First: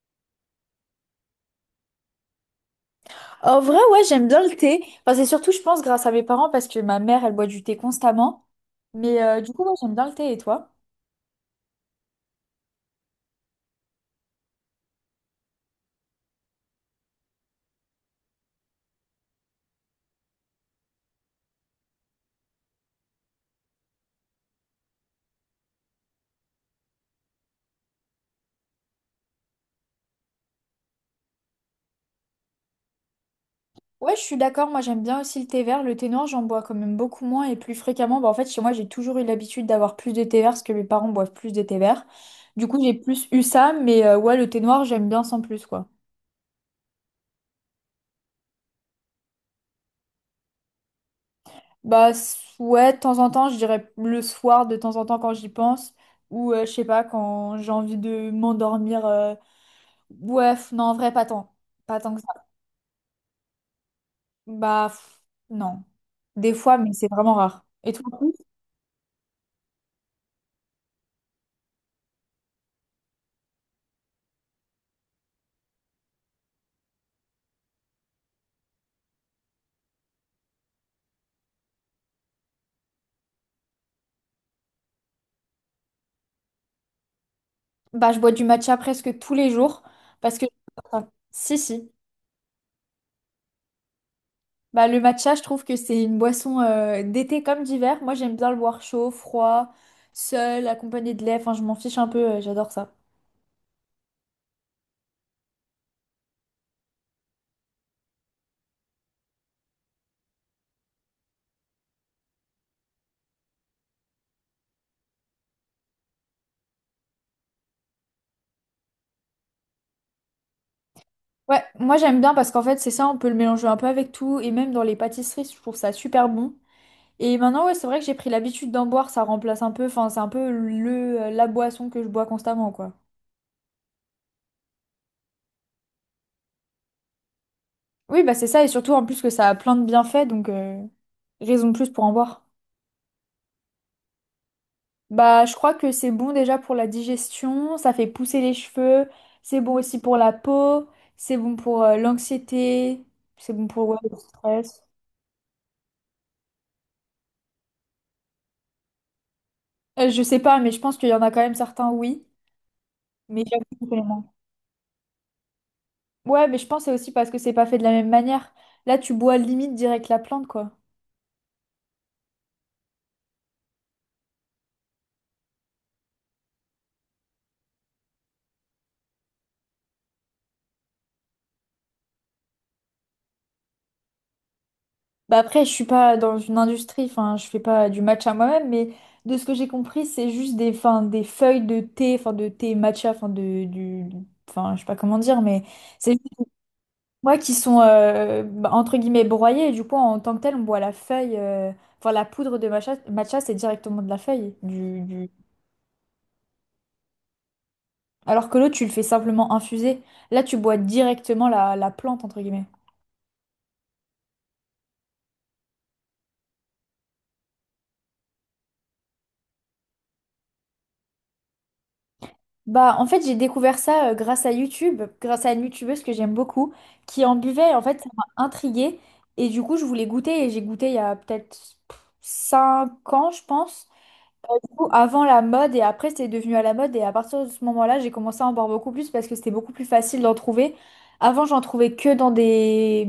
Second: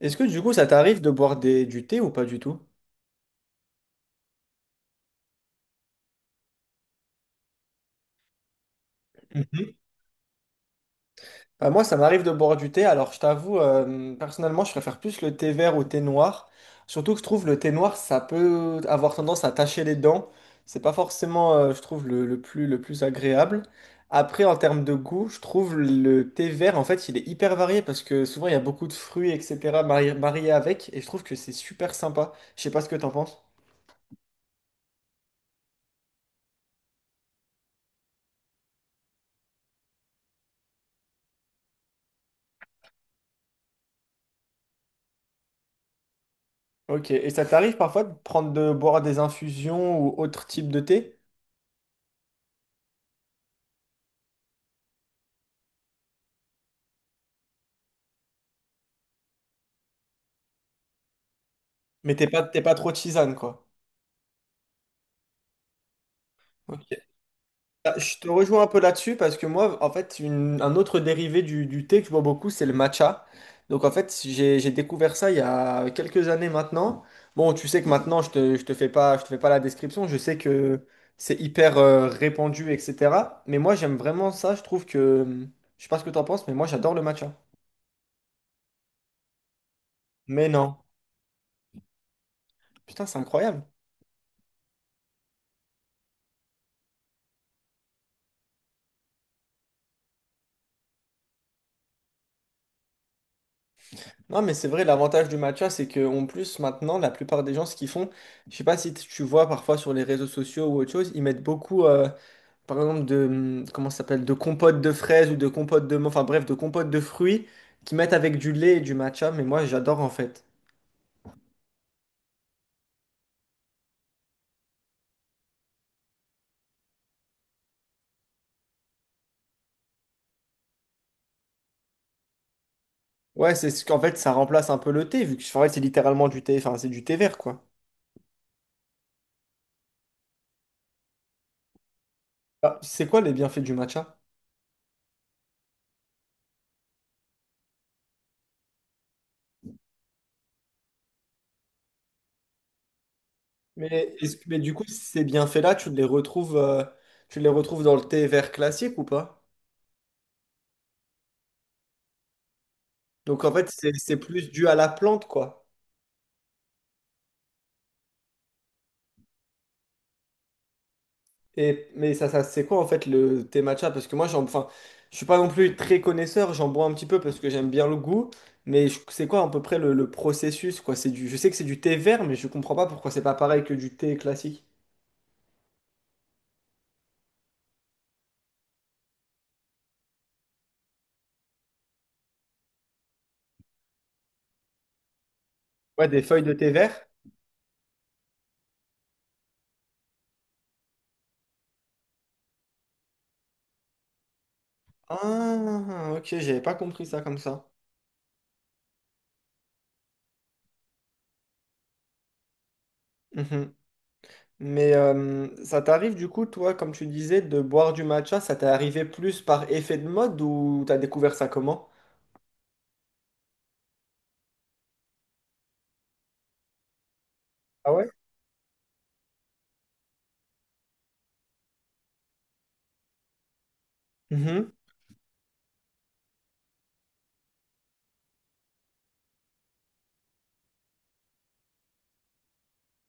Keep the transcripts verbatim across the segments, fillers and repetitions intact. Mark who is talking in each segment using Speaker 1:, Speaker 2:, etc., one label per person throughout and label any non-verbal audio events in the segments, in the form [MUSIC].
Speaker 1: Est-ce que du coup, ça t'arrive de boire des- du thé ou pas du tout?
Speaker 2: En vrai, ouais, j'aime bien le thé. Enfin, c'est surtout, je pense, grâce à mes parents parce que ma mère, elle boit du thé constamment. Mais euh, du coup,
Speaker 1: Mhm.
Speaker 2: ouais, j'aime bien le thé. Et toi?
Speaker 1: Bah, moi, ça m'arrive de boire du thé. Alors, je t'avoue, euh, personnellement, je préfère plus le thé vert au thé noir. Surtout que je trouve le thé noir, ça peut avoir tendance à tacher les dents. C'est pas forcément, euh, je trouve, le, le plus, le plus agréable. Après, en termes de goût, je trouve le thé vert, en fait, il est hyper varié parce que souvent, il y a beaucoup de fruits, et cætera, mari- mariés avec. Et je trouve que c'est super sympa. Je sais pas ce que t'en penses.
Speaker 2: Ouais, je suis d'accord. Moi, j'aime bien aussi le thé vert. Le thé noir, j'en bois quand même beaucoup moins et plus fréquemment. Bah, en fait, chez moi, j'ai toujours eu l'habitude d'avoir plus de thé vert parce que mes parents boivent plus de thé vert. Du coup, j'ai plus eu ça. Mais euh, ouais, le thé noir, j'aime bien sans plus, quoi.
Speaker 1: Ok. Et ça t'arrive parfois de prendre de boire des infusions ou autre type de thé?
Speaker 2: Bah, s- ouais, de temps en temps, je dirais le soir, de temps en temps, quand j'y pense. Ou, euh, je sais pas, quand j'ai envie de m'endormir. euh, Ouais, f- non, en vrai, pas tant. Pas tant
Speaker 1: Mais
Speaker 2: que.
Speaker 1: t'es pas, t'es pas trop tisane, quoi.
Speaker 2: Bah, pff, non. Des fois,
Speaker 1: Ok.
Speaker 2: mais c'est vraiment rare. Et
Speaker 1: Ah,
Speaker 2: toi, en
Speaker 1: je te
Speaker 2: plus.
Speaker 1: rejoins un peu là-dessus parce que moi, en fait, une- un autre dérivé du, du thé que je bois beaucoup, c'est le matcha. Donc, en fait, j'ai, j'ai découvert ça il y a quelques années maintenant. Bon, tu sais que maintenant, je te, je te fais pas, je te fais pas la description. Je sais que c'est hyper euh, répandu, et cætera. Mais moi, j'aime vraiment ça. Je trouve que, je sais pas ce que t'en penses, mais moi, j'adore le matcha.
Speaker 2: Bah, je bois du matcha presque tous les jours parce que...
Speaker 1: Mais non.
Speaker 2: enfin, si, si.
Speaker 1: Putain, c'est incroyable.
Speaker 2: Bah, le matcha, je trouve que c'est une boisson euh, d'été comme d'hiver. Moi, j'aime bien le boire chaud, froid, seul, accompagné de lait. Enfin, je m'en fiche un peu, euh, j'adore ça.
Speaker 1: Non, mais c'est vrai, l'avantage du matcha, c'est que en plus, maintenant, la plupart des gens, ce qu'ils font, je sais pas si tu tu vois parfois sur les réseaux sociaux ou autre chose, ils mettent beaucoup, euh, par exemple, de, hum, comment ça s'appelle, de compote de fraises ou de compote de, enfin bref, de compote de fruits qu'ils mettent avec du lait et du matcha, mais moi, j'adore en fait.
Speaker 2: Ouais, moi j'aime bien parce qu'en fait, c'est ça, on peut le mélanger un peu avec tout. Et même dans les pâtisseries, je trouve ça super bon. Et maintenant, ouais, c'est vrai que j'ai pris l'habitude d'en boire, ça remplace un peu, enfin, c'est un peu le, euh, la boisson que je bois constamment, quoi.
Speaker 1: Ouais, c'est ce qu'en fait, ça remplace un peu le thé, vu que en fait, c'est littéralement du thé, enfin, c'est du thé vert, quoi.
Speaker 2: Oui, bah c'est ça, et surtout en plus que ça a plein de bienfaits, donc euh, raison de plus pour en boire.
Speaker 1: Ah, c'est quoi les bienfaits du matcha?
Speaker 2: Bah, je crois que c'est bon déjà pour la digestion, ça fait pousser les cheveux, c'est bon aussi pour la peau, c'est bon pour euh, l'anxiété, c'est bon pour ouais, le
Speaker 1: Mais, est-ce- mais du
Speaker 2: stress.
Speaker 1: coup, ces bienfaits-là, tu les retrouves, euh, tu les retrouves dans le thé vert classique ou pas?
Speaker 2: Euh, je sais pas, mais je pense qu'il y en a quand même certains, oui, mais
Speaker 1: Donc en
Speaker 2: j'avoue
Speaker 1: fait,
Speaker 2: que je
Speaker 1: c'est
Speaker 2: connais
Speaker 1: c'est
Speaker 2: moins.
Speaker 1: plus dû à la plante, quoi.
Speaker 2: Ouais, mais je pense que c'est aussi parce que c'est pas fait de la même manière. Là, tu bois limite direct la plante, quoi.
Speaker 1: Et, mais ça, ça c'est quoi en fait le thé matcha? Parce que moi, j'en, enfin, je suis pas non plus très connaisseur, j'en bois un petit peu parce que j'aime bien le goût, mais je- c'est quoi à peu près le, le processus, quoi? C'est du, je sais que c'est du thé vert, mais je comprends pas pourquoi c'est pas pareil que du thé classique.
Speaker 2: Bah après, je suis pas dans une industrie, enfin, je fais pas du matcha moi-même, mais de ce que j'ai compris, c'est juste des, enfin, des feuilles de thé, enfin, de thé matcha, enfin, de, du, enfin, je sais pas comment dire, mais
Speaker 1: Ouais,
Speaker 2: c'est
Speaker 1: des
Speaker 2: juste
Speaker 1: feuilles
Speaker 2: des
Speaker 1: de thé vert.
Speaker 2: noix qui sont, euh, bah, entre guillemets, broyées, et du coup, en tant que tel, on boit la feuille, euh, enfin, la poudre de matcha, matcha, c'est directement de la feuille, du, du...
Speaker 1: Ah, ok, j'avais pas compris ça comme ça.
Speaker 2: Alors que l'autre, tu le fais simplement infuser. Là, tu bois directement la, la plante, entre guillemets.
Speaker 1: Mhm. Mais euh, ça t'arrive du coup, toi, comme tu disais, de boire du matcha, ça t'est arrivé plus par effet de mode ou t'as découvert ça comment?
Speaker 2: Bah, en fait, j'ai découvert ça euh, grâce à YouTube, grâce à une youtubeuse que j'aime beaucoup, qui en buvait. En
Speaker 1: Ah
Speaker 2: fait, ça
Speaker 1: ouais?
Speaker 2: m'a intriguée. Et du coup, je voulais goûter. Et j'ai goûté il y a peut-être cinq ans, je pense. Du coup, avant la mode. Et après, c'était devenu à la mode. Et à partir de ce moment-là, j'ai commencé à en boire beaucoup plus parce que c'était beaucoup plus facile d'en trouver. Avant, j'en trouvais que dans des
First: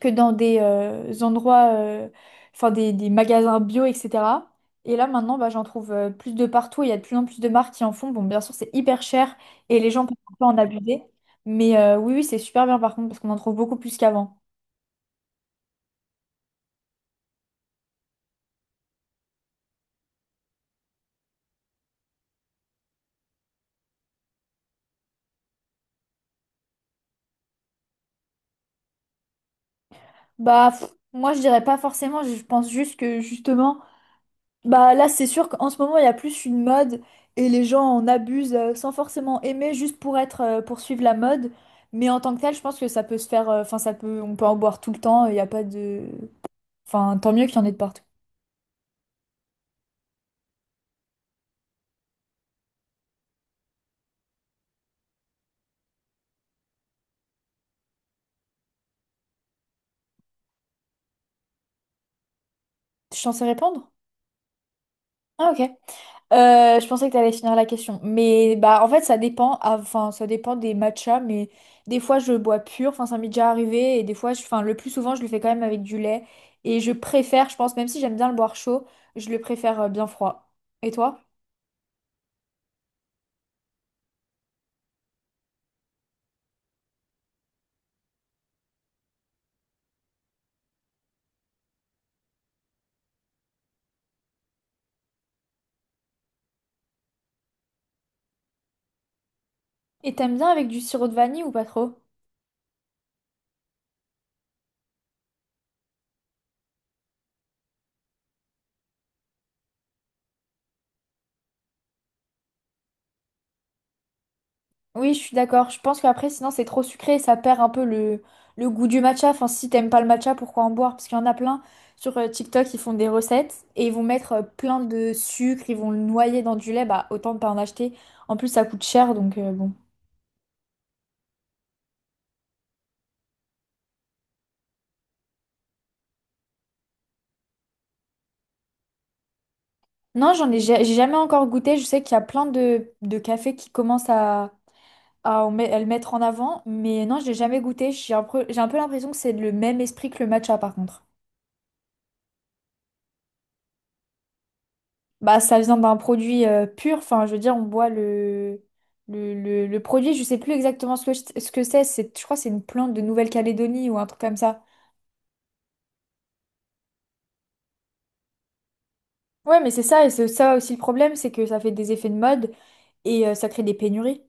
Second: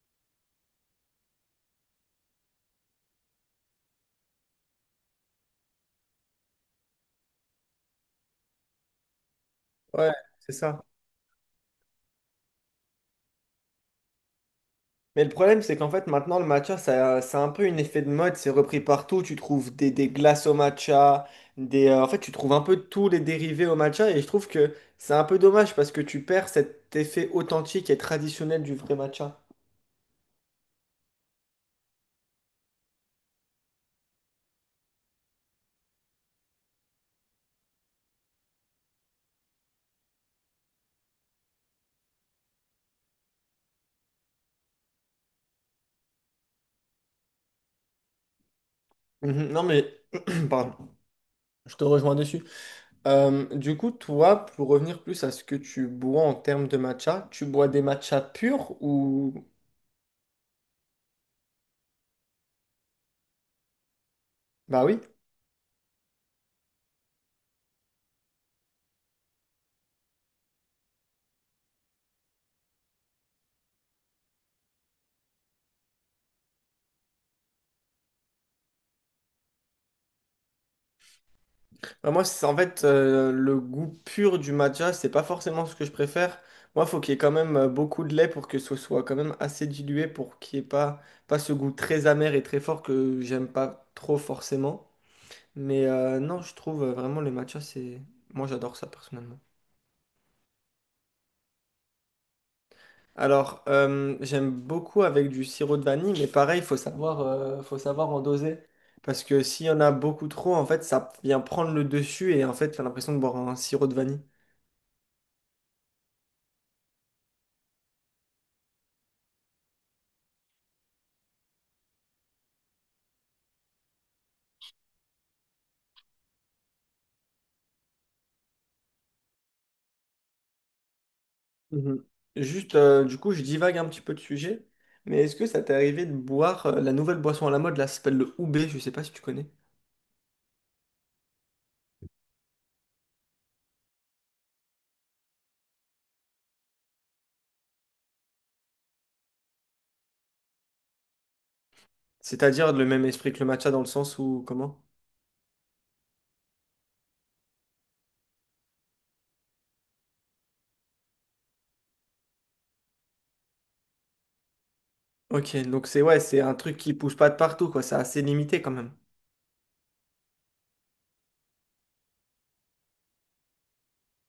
Speaker 2: que dans des euh, endroits, euh, enfin des, des magasins bio, et cetera. Et là maintenant, bah, j'en trouve euh, plus de partout. Il y a de plus en plus de marques qui en font. Bon, bien sûr, c'est hyper cher et les gens
Speaker 1: Ouais,
Speaker 2: peuvent un peu
Speaker 1: c'est
Speaker 2: en
Speaker 1: ça.
Speaker 2: abuser. Mais euh, oui, oui, c'est super bien par contre parce qu'on en trouve beaucoup plus qu'avant.
Speaker 1: Mais le problème, c'est qu'en fait, maintenant, le matcha, ça, c'est un peu une effet de mode. C'est repris partout. Tu trouves des, des glaces au matcha. Des, euh, en fait, tu trouves un peu tous les dérivés au matcha. Et je trouve que c'est un peu dommage parce que tu perds cet effet authentique et traditionnel du vrai matcha.
Speaker 2: Bah, pff, moi, je dirais pas forcément. Je pense juste que justement. Bah là, c'est sûr qu'en ce moment, il y a plus une mode et les gens en abusent euh, sans forcément aimer, juste pour être, euh, pour suivre la mode. Mais en tant que tel, je pense que ça peut se faire, euh, enfin, ça peut, on peut en boire tout le temps, il n'y a pas de... Enfin, tant mieux qu'il y en ait de partout.
Speaker 1: Mhm. Non mais, [CLEARS THROAT] pardon, je te rejoins dessus. Euh, du coup, toi, pour revenir plus à ce que tu bois en termes de matcha, tu bois des matchas purs ou...
Speaker 2: Tu es censé répondre?
Speaker 1: Bah oui.
Speaker 2: Ah, ok. Euh, je pensais que tu allais finir la question. Mais bah en fait ça dépend, Ah, enfin ça dépend des matchas, mais des fois je bois pur, enfin ça m'est déjà arrivé, et des fois, je- enfin le plus souvent je le fais quand même avec du lait. Et je préfère, je pense, même si j'aime bien le boire chaud, je le préfère euh, bien froid. Et toi?
Speaker 1: Bah moi, c'est en fait euh, le goût pur du matcha, c'est pas forcément ce que je préfère. Moi, faut qu'il y ait quand même euh, beaucoup de lait pour que ce soit quand même assez dilué pour qu'il n'y ait pas, pas ce goût très amer et très fort que j'aime pas trop forcément. Mais euh, non, je trouve euh, vraiment le matcha, c'est... Moi, j'adore ça personnellement.
Speaker 2: Et t'aimes bien avec du sirop de vanille ou pas trop?
Speaker 1: Alors, euh, j'aime beaucoup avec du sirop de vanille, mais pareil, il faut savoir, euh, faut savoir en doser. Parce que s'il y en a beaucoup trop, en fait, ça vient prendre le dessus et en fait, t'as l'impression de boire un sirop de vanille.
Speaker 2: Oui, je suis d'accord. Je pense qu'après, sinon, c'est trop sucré et ça perd un peu le, le goût du matcha. Enfin, si t'aimes pas le matcha, pourquoi en boire? Parce qu'il y en a plein sur euh, TikTok, ils font des recettes et ils vont mettre euh, plein de sucre, ils vont le noyer dans du lait. Bah, autant ne pas en acheter. En plus, ça coûte cher, donc euh, bon.
Speaker 1: Mhm. Juste, euh, du coup, je divague un petit peu de sujet, mais est-ce que ça t'est arrivé de boire euh, la nouvelle boisson à la mode, là, ça s'appelle le Oubé, je sais pas si tu connais.
Speaker 2: Non, j'en ai, ja- j'ai jamais encore goûté. Je sais qu'il y a plein de, de cafés qui commencent à, à, en met- à le mettre en avant, mais non, je l'ai jamais goûté. J'ai un peu, j'ai un peu l'impression que c'est le même esprit que le matcha, par contre.
Speaker 1: C'est-à-dire le même esprit que le matcha dans le sens où, comment?
Speaker 2: Bah, ça vient d'un produit euh, pur, enfin, je veux dire, on boit le, le, le, le produit, je sais plus exactement ce que, je- ce que c'est, c'est, je crois que c'est une plante de Nouvelle-Calédonie ou un truc comme ça.
Speaker 1: Ok, donc c'est ouais, c'est un truc qui pousse pas de partout, quoi, c'est assez limité quand même.
Speaker 2: Ouais, mais c'est ça, et c'est ça aussi le problème, c'est que ça fait des effets de mode et euh, ça crée des pénuries.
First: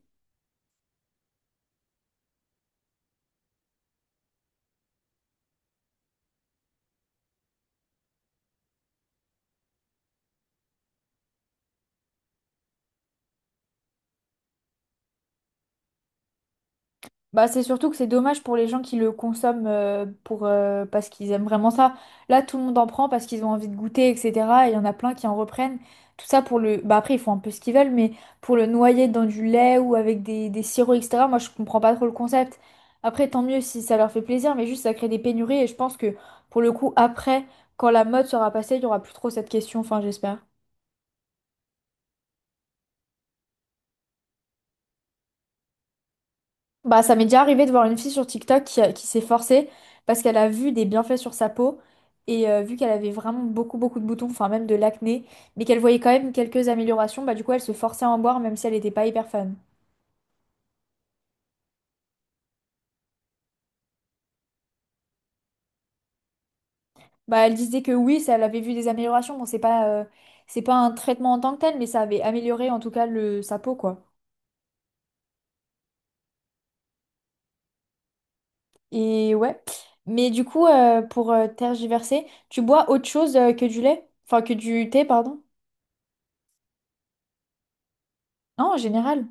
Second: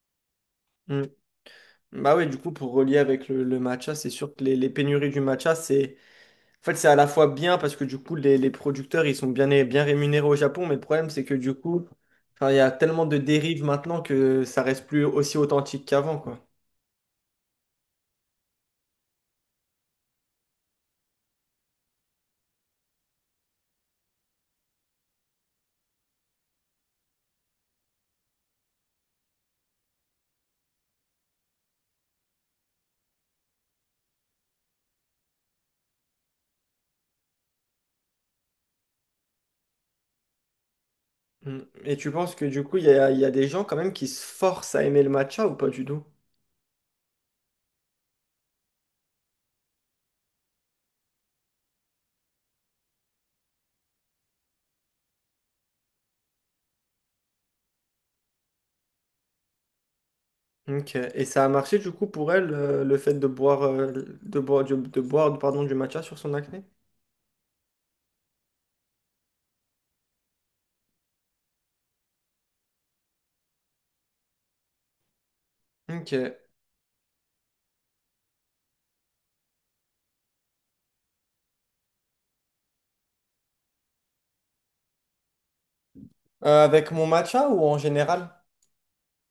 Speaker 1: Bah ouais, du coup, pour relier avec le, le matcha, c'est sûr que les, les pénuries du matcha, c'est en fait, c'est à la fois bien parce que du coup, les, les producteurs, ils sont bien, bien rémunérés au Japon, mais le problème, c'est que du coup, enfin, il y a tellement de dérives maintenant que ça reste plus aussi authentique qu'avant, quoi.
Speaker 2: Bah, c'est surtout que c'est dommage pour les gens qui le consomment euh, pour, euh, parce qu'ils aiment vraiment ça. Là, tout le monde en prend parce qu'ils ont envie de goûter, et cetera. Et il y en a plein qui en reprennent. Tout ça pour le... Bah, après, ils font un peu ce qu'ils veulent, mais pour le noyer dans du lait ou avec des, des sirops, et cetera. Moi, je comprends pas trop le concept. Après, tant mieux si ça leur fait plaisir, mais juste ça crée des pénuries. Et je pense que pour le coup, après, quand la mode sera passée, il y aura plus trop cette question. Enfin, j'espère.
Speaker 1: Mm. Et tu penses que du coup, il y a, il y a des gens quand même qui se forcent à aimer le matcha ou pas du tout?
Speaker 2: Bah, ça m'est déjà arrivé de voir une fille sur TikTok qui, qui s'est forcée parce qu'elle a vu des bienfaits sur sa peau et euh, vu qu'elle avait vraiment beaucoup beaucoup de boutons, enfin même de l'acné, mais qu'elle voyait quand même quelques améliorations, bah du coup elle se forçait à en boire même si elle n'était pas hyper fan.
Speaker 1: Ok. Et ça a marché du coup pour elle, euh, le fait de boire, euh, de boire, du- de boire, pardon, du matcha sur son acné?
Speaker 2: Bah elle disait que oui, ça, elle avait vu des améliorations, bon c'est pas, euh, c'est pas un traitement en tant que tel, mais ça avait amélioré en tout cas le, sa peau quoi.
Speaker 1: Ok. Euh,
Speaker 2: Et ouais, mais du coup euh, pour euh, tergiverser, tu bois autre chose euh, que du lait? Enfin que du thé, pardon?
Speaker 1: avec mon matcha ou en général?
Speaker 2: Non, en général.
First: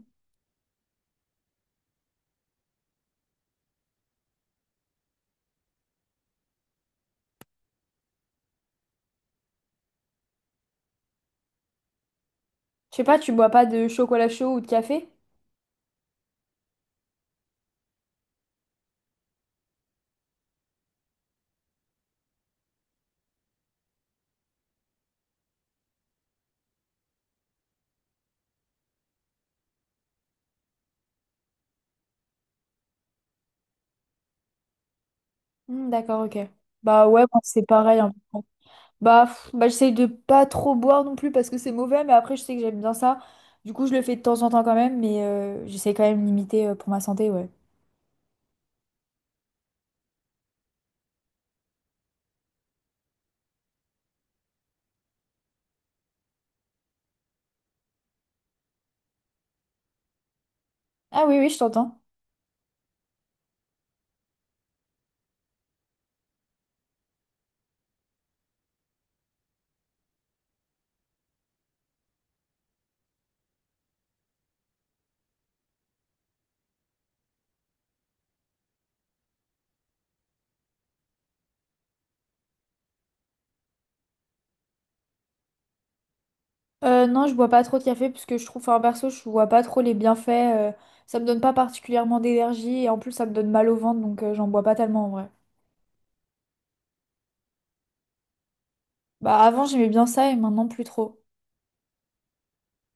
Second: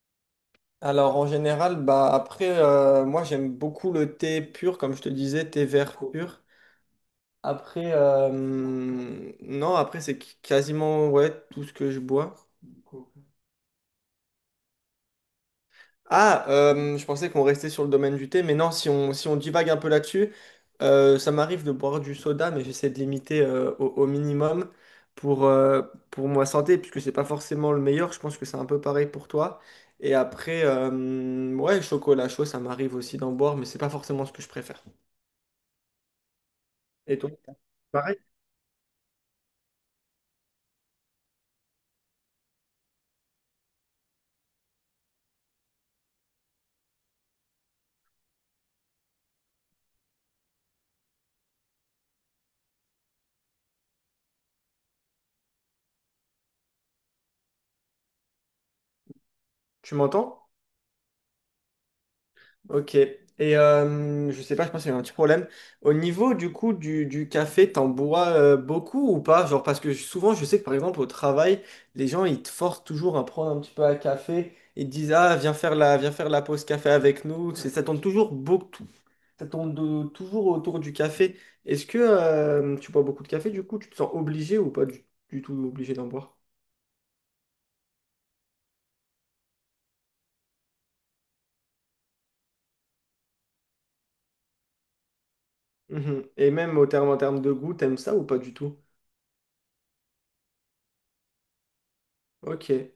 Speaker 1: Alors en général, bah après, euh, moi j'aime beaucoup le thé pur, comme je te disais, thé vert pur. Après, euh, non, après c'est qui- quasiment ouais, tout ce que je bois.
Speaker 2: Je sais pas, tu bois pas de chocolat chaud ou de café?
Speaker 1: Ah, euh, je pensais qu'on restait sur le domaine du thé, mais non, si on, si on divague un peu là-dessus, euh, ça m'arrive de boire du soda, mais j'essaie de limiter euh, au, au minimum pour, euh, pour ma santé, puisque c'est pas forcément le meilleur. Je pense que c'est un peu pareil pour toi. Et après, euh, ouais, chocolat chaud, ça m'arrive aussi d'en boire, mais c'est pas forcément ce que je préfère.
Speaker 2: Hmm, d'accord, ok. Bah
Speaker 1: Et
Speaker 2: ouais,
Speaker 1: toi,
Speaker 2: moi, c'est pareil, en
Speaker 1: pareil,
Speaker 2: fait. Bah, pff, bah j'essaye de pas trop boire non plus parce que c'est mauvais, mais après je sais que j'aime bien ça. Du coup, je le fais de temps en temps quand même, mais euh, j'essaie quand même de limiter euh, pour ma santé, ouais.
Speaker 1: tu m'entends?
Speaker 2: Ah oui, oui, je t'entends.
Speaker 1: Ok. Et euh, je sais pas, je pense qu'il y a un petit problème. Au niveau du coup du, du café, t'en bois euh, beaucoup ou pas? Genre parce que souvent je sais que par exemple au travail, les gens ils te forcent toujours à prendre un petit peu à café et te disent ah viens faire la viens faire la pause café avec nous. C'est- Ça tourne toujours beaucoup, ça tourne de- toujours autour du café. Est-ce que euh, tu bois beaucoup de café du coup? Tu te sens obligé ou pas du, du tout obligé d'en boire?
Speaker 2: Euh, non, je bois pas trop de café parce que je trouve, enfin perso, je vois pas trop les bienfaits. Euh, ça me donne pas particulièrement d'énergie et en plus ça me donne mal au ventre, donc euh, j'en bois pas tellement en vrai.
Speaker 1: Mhm. Et même au terme en termes de goût, t'aimes ça ou pas du tout?
Speaker 2: Bah avant j'aimais bien ça et maintenant plus trop.
Speaker 1: Ok.